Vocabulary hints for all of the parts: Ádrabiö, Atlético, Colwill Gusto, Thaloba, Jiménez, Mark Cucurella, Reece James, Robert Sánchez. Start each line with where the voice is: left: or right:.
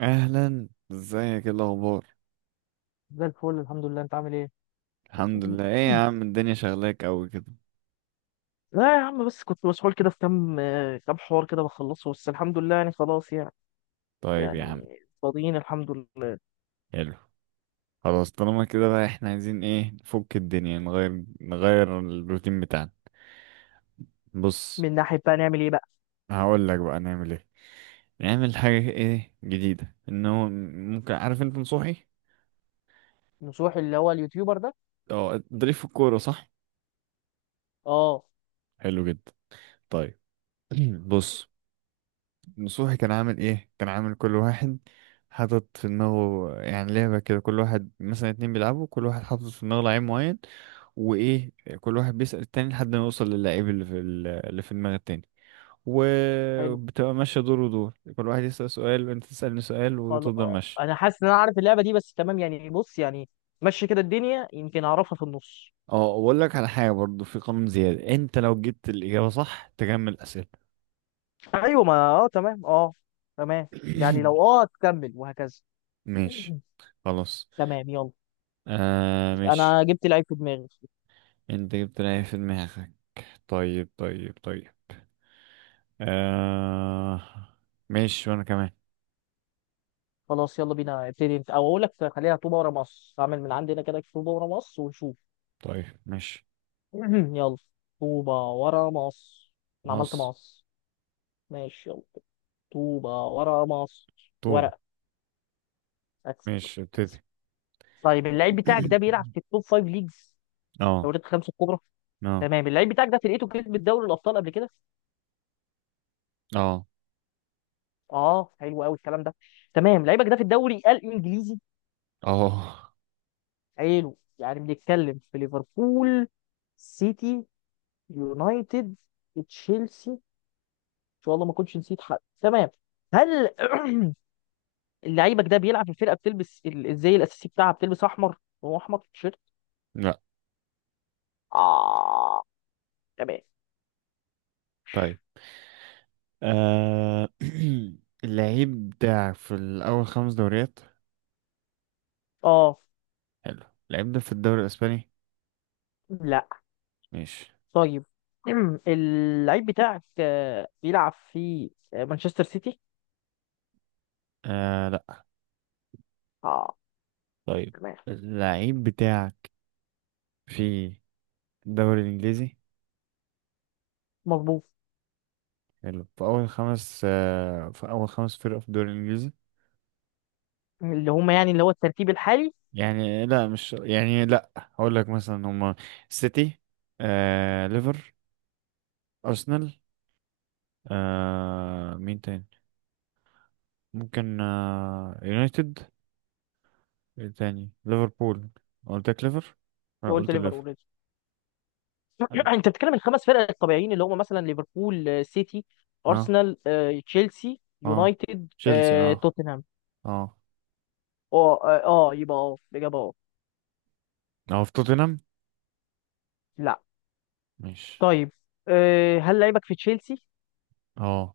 right: اهلا، ازيك؟ ايه الاخبار؟
left: زي الفل، الحمد لله. انت عامل ايه؟
right: الحمد لله. ايه يا عم، الدنيا شغلاك قوي كده؟
left: لا يا عم، بس كنت مسحول كده في كام كام حوار كده بخلصه، بس الحمد لله يعني خلاص يعني.
right: طيب يا عم.
left: يعني فاضيين الحمد لله.
right: حلو. خلاص طالما كده بقى، احنا عايزين ايه؟ نفك الدنيا، نغير نغير الروتين بتاعنا. بص.
left: من ناحية بقى نعمل ايه بقى؟
right: هقول لك بقى نعمل ايه. نعمل حاجة ايه جديدة، انه ممكن... عارف انت نصوحي؟
left: نصوح اللي هو اليوتيوبر ده؟
right: اه، ضريف في الكورة، صح؟
left: اه
right: حلو جدا. طيب. بص. نصوحي كان عامل ايه؟ كان عامل كل واحد حاطط في دماغه يعني لعبة كده. كل واحد، مثلا اتنين بيلعبوا، كل واحد حاطط في دماغه لعيب معين. وايه، كل واحد بيسأل التاني لحد ما يوصل للعيب اللي في دماغ التاني.
left: حلو،
right: وبتبقى ماشية دور ودور، كل واحد يسأل سؤال، وانت تسألني سؤال،
left: خلاص.
right: وتفضل ماشي.
left: انا حاسس ان انا عارف اللعبة دي، بس تمام يعني، بص يعني مشي كده، الدنيا يمكن اعرفها في النص.
right: اه، اقول لك على حاجة برضو، في قانون زيادة، انت لو جبت الإجابة صح تكمل أسئلة.
left: ايوه، ما تمام اه. تمام، يعني لو تكمل وهكذا.
right: ماشي. خلاص.
left: تمام، يلا.
right: آه، ماشي.
left: انا جبت لعيب في دماغي.
right: انت جبت العيب في دماغك؟ طيب، طيب، طيب. آه، ماشي، وانا كمان.
left: خلاص يلا بينا، ابتدي انت او اقول لك خليها طوبه ورا مصر، اعمل من عندنا كده طوبه ورا مصر ونشوف.
right: طيب، ماشي.
left: يلا. طوبه ورا مصر. انا عملت
right: مصر.
left: مصر. ماشي يلا. طوبه ورا مصر.
right: طوب.
left: ورق. أكسب.
right: ماشي،
left: أكسب.
right: ابتدي.
left: طيب اللعيب بتاعك ده بيلعب في التوب فايف ليجز،
right: اه،
left: دوريات الخمسه الكبرى.
right: اه،
left: تمام، اللعيب بتاعك ده فرقته كسبت دوري الابطال قبل كده؟
right: اه،
left: اه حلو قوي الكلام ده. تمام، لعيبك ده في الدوري الانجليزي.
right: اه.
left: حلو، يعني بنتكلم في ليفربول، سيتي، يونايتد، تشيلسي. شاء الله ما كنتش نسيت حد. تمام. هل، لعيبك ده بيلعب في فرقه بتلبس الزي الاساسي بتاعها بتلبس احمر؟ هو احمر في التيشيرت؟
right: لا.
left: اه. تمام.
right: طيب. آه. اللعيب بتاعك في الأول خمس دوريات؟
left: اه.
right: حلو. اللعيب ده في الدوري الأسباني؟
left: لا.
right: ماشي.
left: طيب. اللعيب بتاعك بيلعب في مانشستر سيتي؟
right: آه، لا.
left: اه.
right: طيب.
left: تمام.
right: اللعيب بتاعك في الدوري الإنجليزي؟
left: مظبوط.
right: حلو، في أول خمس فرق في الدوري الإنجليزي؟
left: اللي هم يعني اللي هو الترتيب الحالي؟
right: يعني لا، مش يعني لا، هقول لك مثلا هما سيتي، ليفر، أرسنال، مين تاني؟ ممكن يونايتد. إيه تاني؟ ليفربول. قلت لك ليفر.
left: قلت
right: قلت ليفر.
left: ليفربول already.
right: اه،
left: انت بتتكلم الخمس فرق الطبيعيين اللي هم مثلا ليفربول، سيتي،
right: اه،
left: ارسنال، تشيلسي،
right: آه.
left: يونايتد،
right: تشيلسي. اه،
left: توتنهام.
right: اه،
left: يبقى الاجابه اه.
right: اه. في توتنهام؟
left: لا.
right: مش.
left: طيب، هل لعيبك في تشيلسي؟
right: اه،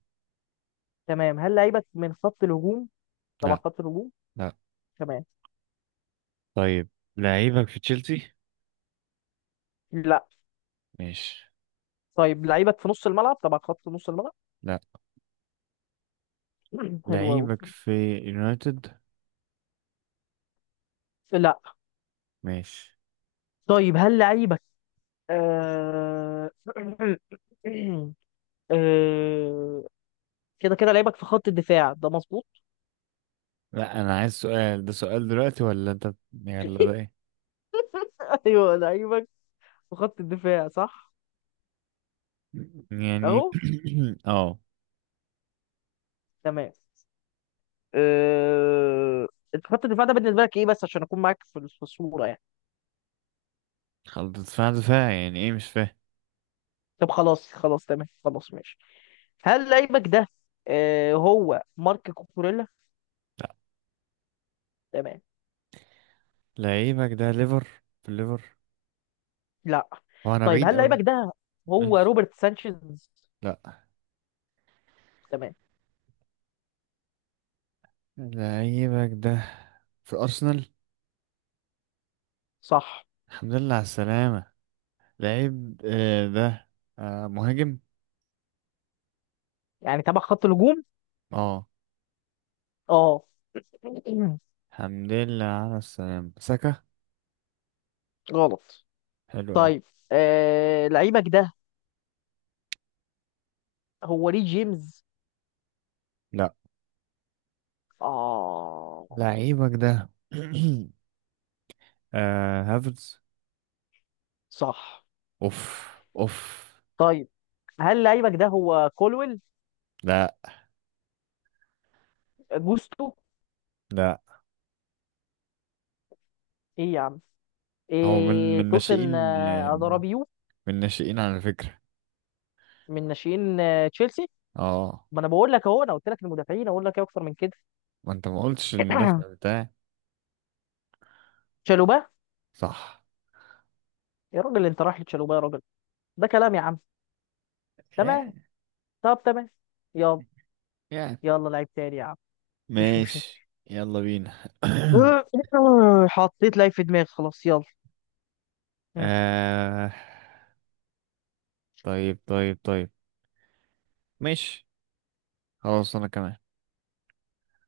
left: تمام، هل لعيبك من خط الهجوم؟ تبع
right: لا،
left: خط الهجوم.
right: لا.
left: تمام.
right: طيب. لعيبك في تشيلسي؟
left: لا.
right: مش.
left: طيب، لعيبك في نص الملعب، تبع خط نص الملعب؟
right: لا.
left: حلو قوي.
right: لعيبك في يونايتد؟
left: لا.
right: ماشي.
left: طيب هل لعيبك آه، آه، كده كده لعيبك في خط الدفاع ده مظبوط؟
right: لا، انا عايز سؤال. ده سؤال دلوقتي ولا انت؟ يلا، ده ايه
left: ايوه لعيبك في خط الدفاع صح.
right: يعني؟
left: اهو.
right: اه.
left: تمام. أه... انت خط الدفاع ده بالنسبه لك ايه بس، عشان اكون معاك في الصوره يعني؟
right: خلاص، دفاع دفاع يعني ايه؟ مش فاهم.
left: طب خلاص خلاص، تمام، خلاص ماشي. هل لعيبك ده أه هو مارك كوكوريلا؟
right: لا.
left: تمام.
right: لعيبك ده ليفر، في الليفر؟
left: لا.
right: هو انا
left: طيب،
right: بعيد
left: هل
right: اوي؟
left: لعيبك ده هو
right: ماشي.
left: روبرت سانشيز؟
right: لا.
left: تمام.
right: لعيبك ده في ارسنال؟
left: صح.
right: الحمد لله على السلامة. لعيب ده مهاجم؟
left: يعني تبع خط الهجوم؟
right: اه.
left: اه.
right: الحمد لله على السلامة. ساكا؟
left: غلط.
right: حلو اوي.
left: طيب أه... لعيبك ده هو ري جيمز؟
right: لا.
left: اه.
right: لعيبك ده هافرز؟
left: صح.
right: اوف، اوف.
left: طيب، هل لعيبك ده هو كولويل؟
right: لا،
left: جوستو؟
right: لا.
left: ايه يا عم؟
right: هو من
left: إيه
right: من ناشئين،
left: توسن، ادرابيو؟
right: من ناشئين على فكرة.
left: من ناشئين تشيلسي؟
right: اه.
left: ما انا بقول لك، اهو انا قلت لك المدافعين، اقول لك ايه اكتر من كده؟
right: ما انت ما قلتش المدافع بتاعي،
left: تشالوبا.
right: صح؟
left: يا راجل، انت رايح لتشالوبا يا راجل. ده كلام يا عم. تمام.
right: يعني،
left: طب تمام. يلا.
right: يعني
left: يلا لعيب تاني يا عم. مفيش مشاكل.
right: ماشي، يلا بينا.
left: حطيت لعيب في دماغي خلاص، يلا. مم.
right: آه، طيب، طيب، طيب. ماشي، خلاص، انا كمان.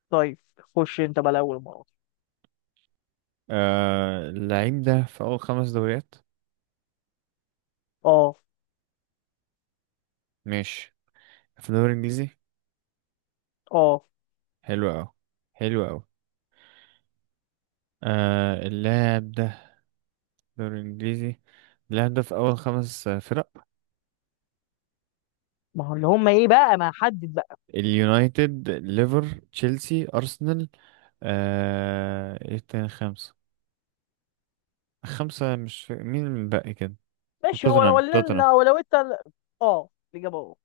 left: طيب خش انت بقى الاول مره.
right: آه، اللعيب ده في اول خمس دوريات.
left: اه.
right: ماشي، في الدوري الانجليزي.
left: اه.
right: حلو اوي، حلو اوي. آه، اللاعب ده في الدوري الانجليزي. اللاعب ده في اول خمس فرق.
left: ما هو اللي هم ايه بقى، ما حدد بقى.
right: اليونايتد، ليفر، تشيلسي، ارسنال، ايه تاني خمسة؟ خمسة، مش فا- مين اللي باقي كده؟
left: ماشي، هو لو
right: توتنهام، توتنهام.
left: انت، اه الاجابه اه.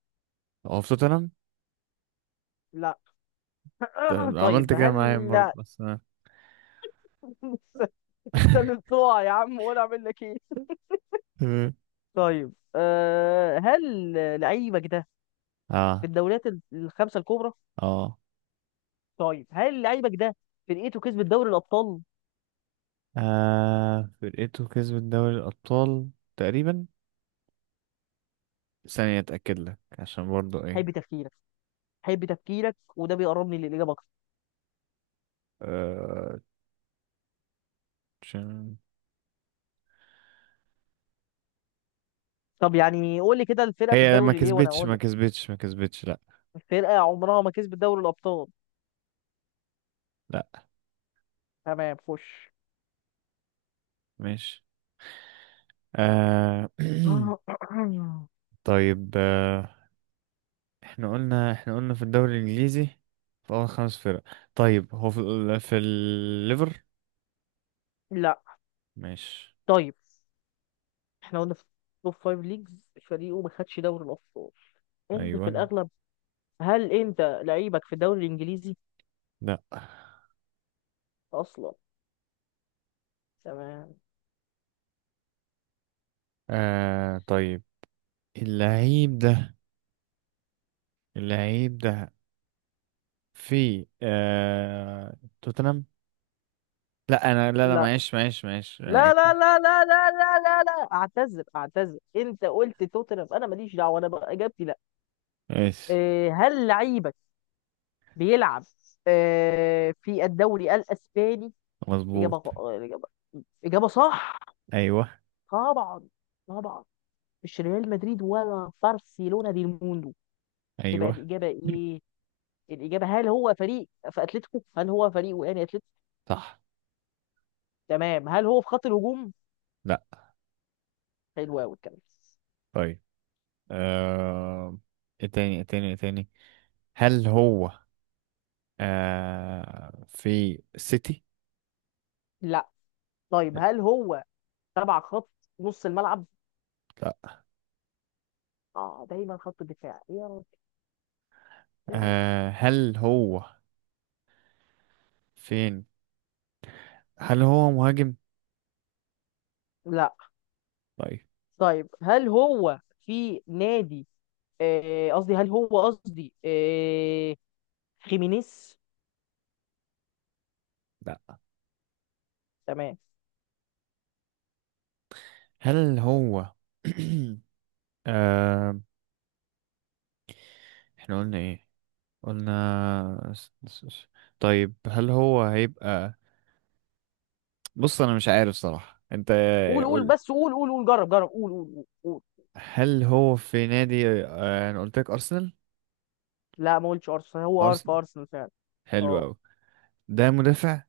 right: هو في توتنهام؟
left: لا.
right: طب عملت
left: طيب
right: كده معايا برضه
left: هل.
right: بس انا...
left: انت اللي بتوع يا عم، وانا اعمل لك ايه؟
right: مم.
left: طيب أه، هل لعيبك ده في
right: اه،
left: الدوريات الخمسه الكبرى؟
right: اه.
left: طيب، هل لعيبك ده فرقته كسبت دوري الابطال؟
right: آه، فرقته كسبت دوري الأبطال تقريبا. ثانية أتأكد لك، عشان برضو
left: حب
right: ايه.
left: تفكيرك. حب تفكيرك وده بيقربني للاجابه اكتر.
right: آه... عشان-
left: طب يعني قول لي كده الفرقه في
right: هي ما
left: الدوري ليه وانا
right: كسبتش،
left: اقول
right: ما
left: لك.
right: كسبتش، ما كسبتش. لا.
left: الفرقه عمرها ما كسبت دوري الابطال.
right: لا،
left: تمام خش.
right: ماشي. آه... طيب، آه، احنا قلنا في الدوري الانجليزي، في اول خمس فرق. طيب، هو في في الليفر؟
left: لا.
right: ماشي.
left: طيب. احنا قلنا في توب فايف ليجز فريقه ما خدش دوري الابطال، انت
right: ايوه.
left: في الاغلب، هل انت لعيبك في الدوري الانجليزي
right: لا.
left: اصلا؟ تمام.
right: آه، طيب، اللعيب ده اللعيب ده في توتنهام. لا، انا، لا، لا،
left: لا
right: معلش، معلش، معلش،
left: لا لا لا لا لا لا لا لا، اعتذر اعتذر، انت قلت توتنهام انا ماليش دعوه، انا بقى اجابتي لا.
right: ماشي.
left: إيه، هل لعيبك بيلعب إيه في الدوري الاسباني؟ اجابه
right: مظبوط،
left: غ- آه، اجابه. اجابه صح.
right: ايوه،
left: طبعا. طبعا. مش ريال مدريد ولا برشلونه دي الموندو. تبقى
right: ايوه،
left: الاجابه ايه؟ الاجابه، هل هو فريق في اتلتيكو، هل هو فريق وقاني اتلتيكو؟
right: صح.
left: تمام، هل هو في خط الهجوم؟
right: لا.
left: حلو قوي الكلام.
right: طيب، آه، ايه تاني، ايه تاني، ايه تاني؟ هل هو في سيتي؟
left: لا. طيب هل هو تبع خط نص الملعب؟
right: لا.
left: اه دايما خط الدفاع، ايه يا رب، ايه يا رب.
right: آه، هل هو فين؟ هل هو مهاجم؟
left: لا.
right: طيب.
left: طيب، هل هو في نادي قصدي، هل هو قصدي خيمينيز؟
right: لا.
left: تمام.
right: هل هو آه، احنا قلنا ايه؟ قلنا طيب، هل هو هيبقى... بص، انا مش عارف صراحة انت.
left: قول قول
right: قول.
left: بس، قول قول قول، جرب جرب، قول قول قول قول.
right: هل هو في نادي... انا قلت لك ارسنال.
left: لا ما قلتش ارسنال، هو في
right: ارسنال.
left: ارسنال فعلا.
right: حلو
left: اه.
right: قوي. ده مدافع.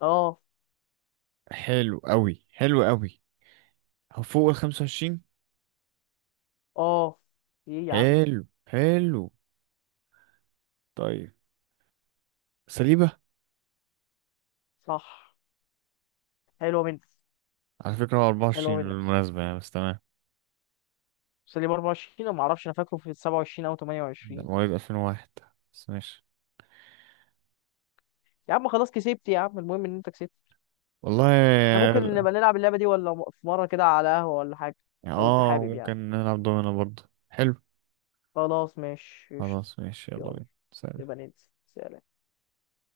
left: اه.
right: حلو قوي، حلو قوي. هو فوق ال 25؟
left: اه. ايه يا عم.
right: حلو، حلو. طيب، سليبة.
left: صح. حلو منك.
right: على فكرة هو
left: حلو
right: 24
left: منك.
right: بالمناسبة، يعني بس تمام.
left: سليم 24، ما اعرفش انا فاكره في 27 او
right: ده
left: 28.
right: مواليد 2001، بس ماشي.
left: يا عم خلاص كسبت يا عم، المهم ان انت كسبت. احنا
right: والله.
left: ممكن نبقى نلعب اللعبة دي ولا في مرة كده على قهوة ولا حاجة؟
right: يعني
left: لو انت
right: اه،
left: حابب يعني.
right: ممكن نلعب دومينو برضه، حلو.
left: خلاص ماشي، قشطة.
right: خلاص، ماشي، يلا
left: يلا،
right: بينا. سلام.
left: نبقى ننزل، سلام.